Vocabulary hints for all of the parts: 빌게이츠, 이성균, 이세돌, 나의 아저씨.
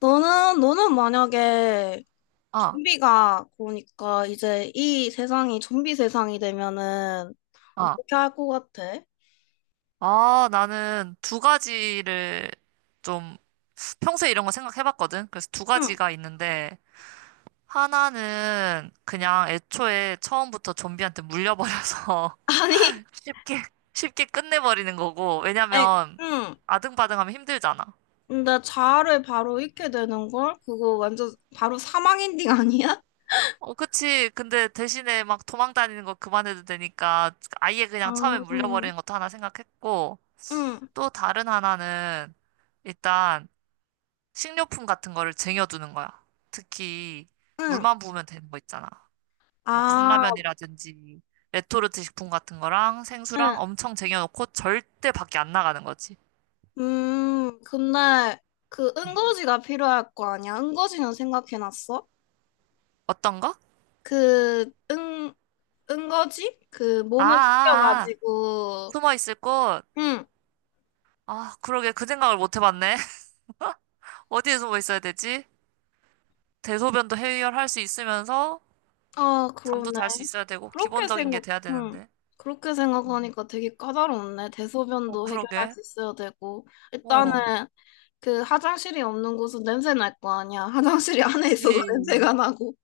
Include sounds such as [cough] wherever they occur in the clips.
너는 만약에 아, 좀비가 그러니까 이제 이 세상이 좀비 세상이 되면은 아, 어떻게 할 것 같아? 아, 나는 두 가지를 좀 평소에 이런 거 생각해봤거든. 그래서 두 응. [laughs] 가지가 있는데 하나는 그냥 애초에 처음부터 좀비한테 물려버려서 아니, [laughs] 쉽게 쉽게 끝내버리는 거고 아니, 왜냐면 응. 아등바등하면 힘들잖아. 근데 자아를 바로 잃게 되는 걸? 그거 완전 바로 사망 엔딩 아니야? 어, 그치. 근데 대신에 막 도망 다니는 거 그만해도 되니까 아예 그냥 처음에 아, 응 물려버리는 것도 하나 생각했고 응, 또 다른 하나는 일단 식료품 같은 거를 쟁여두는 거야. 특히 응. 물만 부으면 되는 거 있잖아. 뭐 아, 컵라면이라든지 레토르트 식품 같은 거랑 응. 생수랑 엄청 쟁여놓고 절대 밖에 안 나가는 거지. 근데 그 음. 응거지가 필요할 거 아니야? 응거지는 생각해놨어? 어떤 거? 그, 응, 은거지? 그 아, 몸을 아, 아. 숙여가지고. 숨어 있을 곳. 응. 아, 그러게 그 생각을 못 해봤네. [laughs] 어디에 숨어 있어야 되지? 대소변도 해결할 수 있으면서 아 잠도 그러네. 잘 수 있어야 되고 그렇게 기본적인 게 생각 돼야 응. 되는데. 그렇게 음. 생각하니까 되게 까다롭네. 어, 대소변도 해결할 그러게. 수 있어야 되고 일단은 어, 그 화장실이 없는 곳은 냄새 날 거 아니야. [laughs] 화장실이 안에 있어도 [laughs] 그치. 냄새가 나고.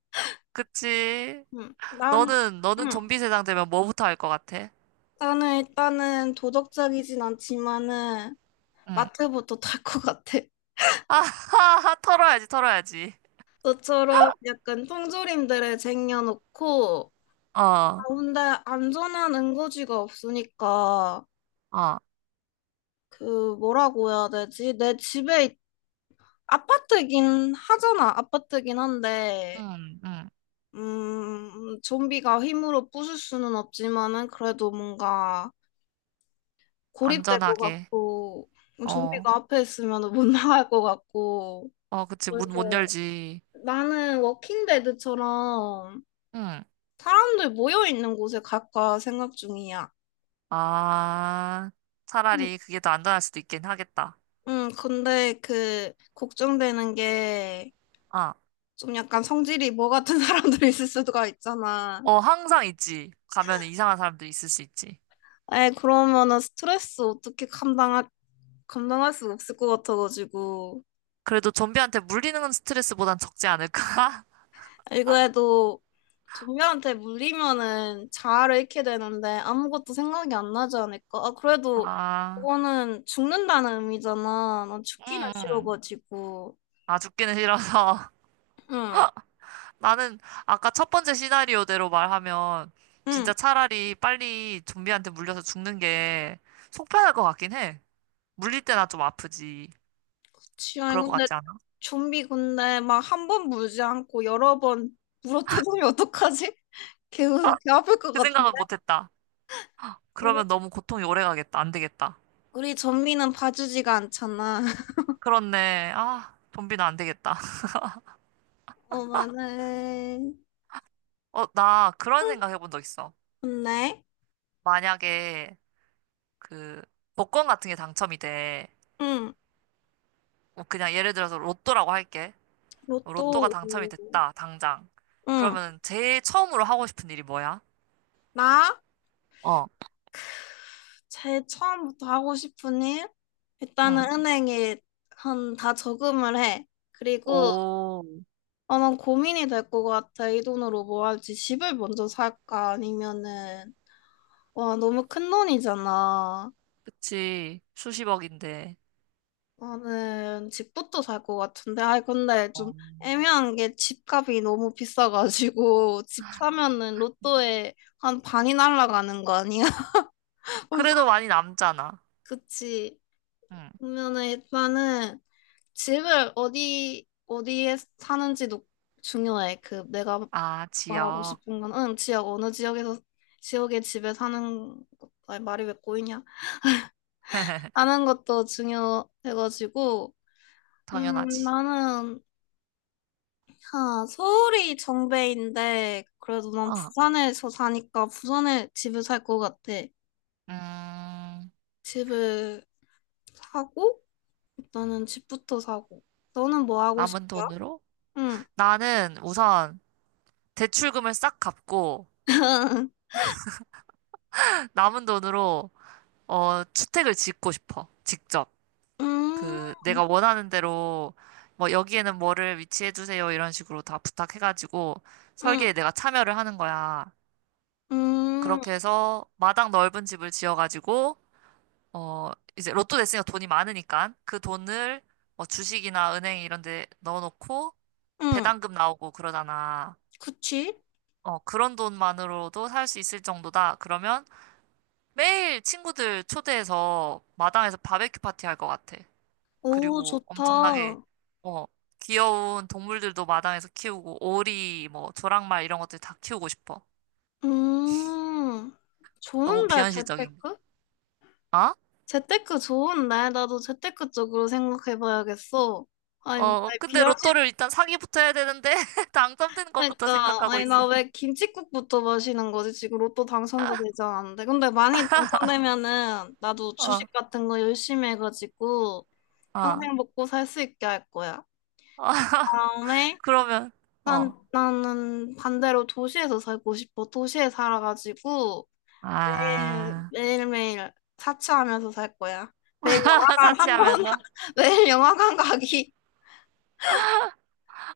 그치. 응. 난 너는, 너는 응. 좀비 세상 되면 뭐부터 할 것 같아? 나는 일단은 도덕적이진 않지만은 응. 마트부터 탈 것 같아. 아하하, 털어야지, 털어야지. 너처럼 약간 통조림들을 쟁여놓고, 어, 어, 근데 안전한 응고지가 없으니까 어, 그 뭐라고 해야 되지? 아파트긴 하잖아. 아파트긴 한데 응, 응. 좀비가 힘으로 부술 수는 없지만은 그래도 뭔가 고립될 것 안전하게. 같고, 어, 좀비가 앞에 있으면 못 [laughs] 나갈 것 같고. 어, 그치, 문 못 그래서 열지. 나는 워킹데드처럼 응. 사람들 모여 있는 곳에 갈까 생각 중이야. 아, 응, 차라리 그게 더 안전할 수도 있긴 하겠다. 응, 근데 그 걱정되는 게 아, 좀 약간 성질이 뭐 같은 [laughs] 사람들이 있을 수가 있잖아. 어, 항상 있지. 가면 이상한 사람들 있을 수 있지. 에, 그러면은 스트레스 어떻게 감당할, 수 없을 것 같아가지고. 그래도 좀비한테 물리는 건 스트레스보단 적지 않을까? 아, 이거 해도 좀비한테 물리면은 자아를 잃게 되는데 아무것도 생각이 안 나지 않을까? 아, [laughs] 그래도 아, 그거는 죽는다는 의미잖아. 난 죽기는 응, 응. 싫어가지고. 아, 죽기는 싫어서. 응, 나는 아까 첫 번째 시나리오대로 말하면 진짜 응. 차라리 빨리 좀비한테 물려서 죽는 게 속편할 것 같긴 해. 물릴 때나 좀 아프지. 그치. 아니, 그럴 것 근데 같지 않아? 좀비 근데 막 한 번 물지 않고 여러 번 물어뜯으면 어떡하지? [laughs] 개, 개 아플 것 그 같아. 생각은 못 했다. 우리 그러면 너무 고통이 오래 가겠다. 안 되겠다. 우리 전미는 봐주지가 않잖아. [laughs] 그렇네. 아, 좀비는 안 되겠다. [laughs] 어머네. 어, 나 그런 응, 생각 해본 적 있어. 좋네. 만약에 그 복권 같은 게 당첨이 돼. 응, 뭐 그냥 예를 들어서 로또라고 할게. 뭐, 로또가 로또. 당첨이 오. 됐다. 당장. 응, 그러면 제일 처음으로 하고 싶은 일이 뭐야? 나 어 제일 처음부터 하고 싶은 일, 일단은 응. 은행에 한 다 저금을 해. 그리고, 오, 어, 난 고민이 될 것 같아. 이 돈으로 뭐 할지, 집을 먼저 살까 아니면은, 와, 너무 큰 돈이잖아. 그치. 수십억인데. 나는 집부터 살 것 같은데, 아이, 근데 좀 어. 애매한 게 집값이 너무 비싸가지고, [laughs] 집 사면은 로또에 한 반이 날아가는 거 아니야? [laughs] 벌써, 그래도 많이 남잖아. 그치. 응. 그러면은 일단은 집을 어디에 사는지도 중요해. 그 내가 아, 말하고 지역. 싶은 건, 응, 지역, 어느 지역에서, 지역의 집에 사는 것, 아니, 말이 왜 꼬이냐? [laughs] 사는 것도 중요해가지고, 당연하지. 나는, 아, 서울이 정배인데, 그래도 난 어. 부산에서 사니까 부산에 집을 살 것 같아. 음, 집을 사고, 일단은 집부터 사고. 너는 뭐 하고 싶어? 남은 돈으로? 응. 나는 우선 대출금을 싹 갚고 [laughs] [laughs] 남은 돈으로 어, 주택을 짓고 싶어. 직접. 음, 그 내가 원하는 대로 뭐 여기에는 뭐를 위치해 주세요 이런 식으로 다 부탁해가지고 응, 설계에 내가 참여를 하는 거야. 음, 그렇게 해서 마당 넓은 집을 지어가지고 어 이제 로또 됐으니까 돈이 많으니까 그 돈을 뭐 주식이나 은행 이런 데 넣어놓고 응. 배당금 나오고 그러잖아. 그치? 어 그런 돈만으로도 살 수 있을 정도다. 그러면 매일 친구들 초대해서 마당에서 바베큐 파티 할 것 같아. 오, 그리고 엄청나게 좋다. 어 귀여운 동물들도 마당에서 키우고 오리 뭐 조랑말 이런 것들 다 키우고 싶어. 음, 너무 좋은데, 비현실적인. 재테크? 어? 재테크 좋은데? 나도 재테크 쪽으로 생각해봐야겠어. 아니, 어, 아니, 근데 비현실 로또를 일단 사기부터 해야 되는데, [laughs] 당첨되는 것부터 그러니까, 생각하고 아니, 있어. 나 왜 김칫국부터 마시는 거지? 지금 로또 당첨도 되지 않았는데. 근데 많이 당첨되면은 나도 어, 주식 같은 거 열심히 해가지고 어, 평생 먹고 살 수 있게 할 거야. 어, 다음에, [laughs] 그러면, 난 어, 나는 반대로 도시에서 살고 싶어. 도시에 살아가지고 매일 아, 매일매일 사치하면서 살 거야. 매일 [laughs] 영화관 한 번, 사치하면서. [laughs] 매일 영화관 가기.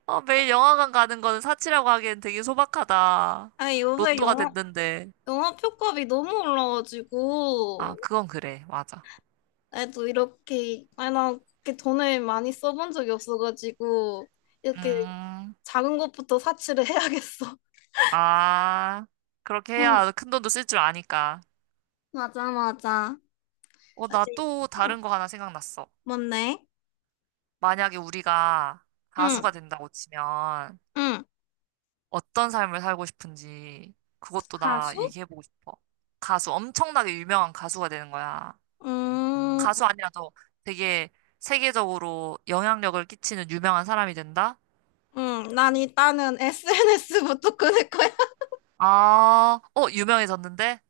어, 매일 영화관 가는 거는 사치라고 하기엔 되게 소박하다. 아니 요새 로또가 영화 됐는데. 영화 표값이 너무 아, 올라가지고. 그건 그래. 맞아. 나도 이렇게, 아니, 나 이렇게 돈을 많이 써본 적이 없어가지고 이렇게 음, 작은 것부터 사치를 [laughs] 해야겠어. 아, 그렇게 응. 해야 큰 돈도 쓸 줄 아니까. 맞아 맞아. 어, 나 사실, 또 응. 다른 거 하나 생각났어. 뭔데? 만약에 우리가 응. 가수가 된다고 치면, 응. 어떤 삶을 살고 싶은지 그것도 나 가수? 얘기해보고 싶어. 가수, 엄청나게 유명한 가수가 되는 거야. 음. 가수 아니라도 되게 세계적으로 영향력을 끼치는 유명한 사람이 된다? 응, 난 일단은 SNS부터 끊을 거야. 아, 어, 유명해졌는데?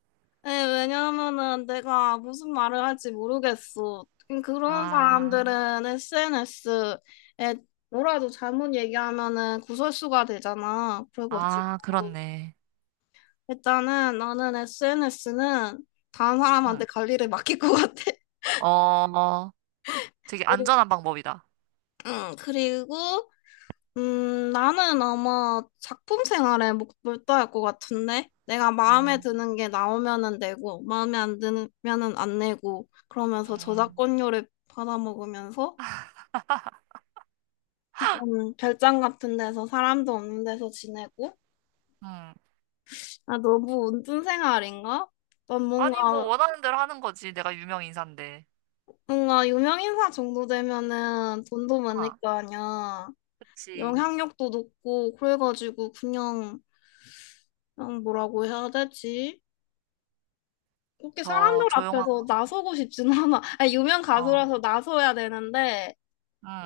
네, 왜냐면은 내가 무슨 말을 할지 모르겠어. 그런 아, 사람들은 SNS에 뭐라도 잘못 얘기하면은 구설수가 되잖아. 그래가지고 아, 그렇네. 일단은 나는 SNS는 다른 응. 사람한테 관리를 맡길 것 같아. 어, 되게 [laughs] 안전한 방법이다. 응, 그리고, 나는 아마 작품 생활에 몰두할 것 같은데? 내가 마음에 음, 드는 게 나오면은 내고, 마음에 안 드면은 안 내고, 그러면서 음, 저작권료를 받아먹으면서, 별장 같은 데서, 사람도 없는 데서 지내고. 음. 아, 너무 운둔 생활인가? 난 아니, 뭐, 뭔가, 원하는 대로 하는 거지. 내가 유명 인사인데. 뭔가 유명인사 정도 되면은 돈도 많을 아, 거 아니야. 그치. 영향력도 높고, 그래가지고 그냥 뭐라고 해야 되지? 그렇게 더 사람들 조용한 앞에서 곳에서. 나서고 싶진 않아. 아니, 유명 어, 가수라서 나서야 되는데,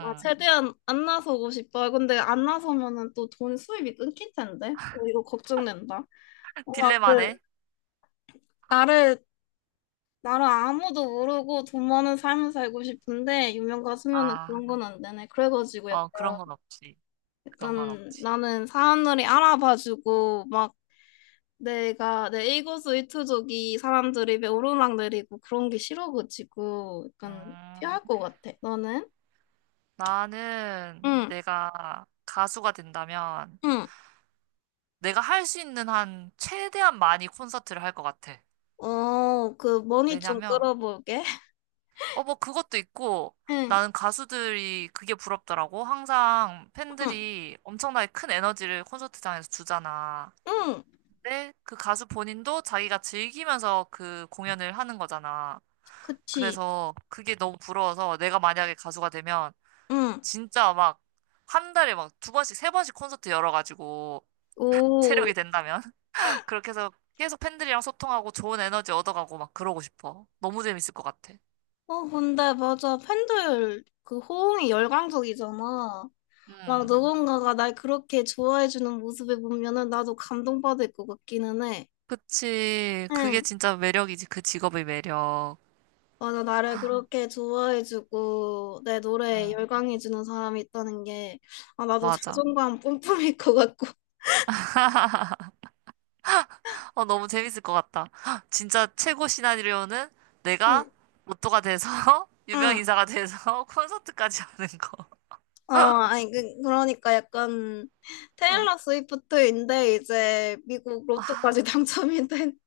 막 최대한 안 나서고 싶어. 근데 안 나서면은 또 돈 수입이 끊길 텐데. 어, 이거 걱정된다. [laughs] 뭔가 그, 딜레마네. 나를, 나를 아무도 모르고 돈 많은 삶을 살고 싶은데, 유명 가수면은 아, 그런 건 안 되네. 그래가지고 약- 어, 그런 건 없지. 그런 건 약간 없지. 나는 사람들이 알아봐주고, 막 내가, 내 일거수 일투족이 사람들이 왜 오르락내리고 그런 게 싫어가지고 약간 음, 피할 것 같아. 너는? 나는 응, 내가 가수가 된다면 응. 내가 할 수 있는 한 최대한 많이 콘서트를 할 것 같아. 어, 그 머니 좀 왜냐면, 끌어볼게. [laughs] 어, 뭐 그것도 있고 응, 나는 가수들이 그게 부럽더라고. 항상 응, 팬들이 엄청나게 큰 에너지를 콘서트장에서 주잖아. 응. 근데 그 가수 본인도 자기가 즐기면서 그 공연을 하는 거잖아. 그치. 그래서 그게 너무 부러워서 내가 만약에 가수가 되면 응. 진짜 막 한 달에 막 2번씩, 3번씩 콘서트 열어가지고 체력이 오. 된다면 [laughs] 그렇게 해서 계속 팬들이랑 소통하고 좋은 에너지 얻어가고 막 그러고 싶어. 너무 재밌을 것 같아. 어, 근데 맞아. 팬들 그 호응이 열광적이잖아. 막 음. 누군가가 날 그렇게 좋아해주는 모습을 보면은 나도 감동받을 것 같기는 해. 그치. 그게 응. 진짜 매력이지. 그 직업의 매력. 맞아, 나를 그렇게 좋아해주고 내 노래에 음. 열광해주는 사람이 있다는 게. 아, 나도 맞아. 자존감 뿜뿜일 것 같고. 어, 너무 재밌을 것 같다. 헉, 진짜 최고 시나리오는 내가 응, 로또가 돼서 [laughs] 유명 응. 인사가 돼서 [laughs] 콘서트까지 하는 거. 어, 아니, 그, 그러니까 약간 어. 테일러 스위프트인데 이제 미국 아, 로또까지 [laughs] 당첨이 된.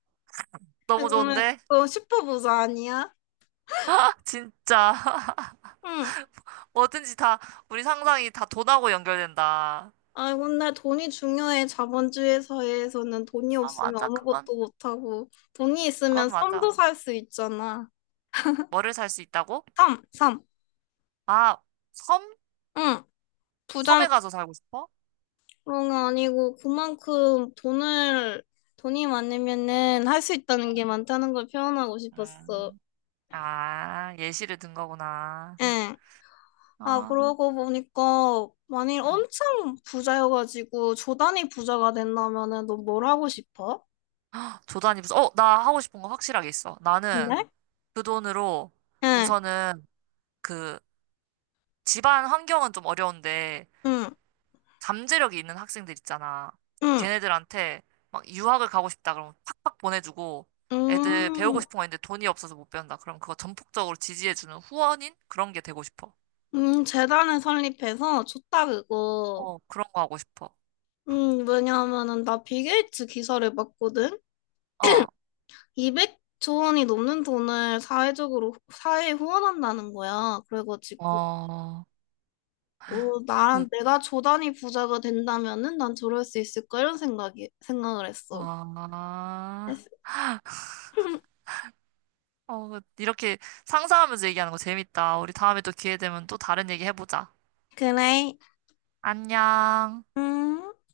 아, 너무 그러면 좋은데? 또 슈퍼부자 아니야? [laughs] 진짜. 응. 뭐든지 다 우리 상상이 다 돈하고 연결된다. 아, 근데 돈이 중요해. 자본주의 사회에서는 돈이 아, 없으면 맞아. 그건 아무것도 못하고, 돈이 있으면 그건 섬도 맞아. 살 수 있잖아. 뭐를 살 수 있다고? 섬, 섬. 아, 섬? 응. 부자는 섬에 가서 살고 싶어? 그런 게 아니고 그만큼 돈을 돈이 많으면은 할 수 있다는 게 많다는 걸 표현하고 싶었어. 음. 아, 예시를 든 거구나. 응. 아, 아, 그러고 보니까, 만일 응. 엄청 부자여가지고 조단이 부자가 된다면은 너 뭘 하고 싶어? 조단이 무슨 어, 나 하고 싶은 거 확실하게 있어. 나는 근데? 그 돈으로 음. 우선은 그 집안 환경은 좀 어려운데 응, 잠재력이 있는 학생들 있잖아. 응, 걔네들한테 막 유학을 가고 싶다 그러면 팍팍 보내주고 응. 애들 배우고 싶은 거 있는데 돈이 없어서 못 배운다. 그럼 그거 전폭적으로 지지해주는 후원인? 그런 게 되고 싶어. 재단을 설립해서, 좋다 그거. 어, 그런 거 하고 싶어. 왜냐하면은 나 빌게이츠 기사를 봤거든. 어, 200조 원이 넘는 돈을 사회적으로, 사회에 후원한다는 거야. 그래가지고, 어, 어, 나, 그, 내가 조단위 부자가 된다면은 난 저럴 수 있을까? 이런 생각을 했어. 아, 그래서 [laughs] 어, 이렇게 상상하면서 얘기하는 거 재밌다. 우리 다음에 또 기회 되면 또 다른 얘기 해보자. 그래. 안녕. 음.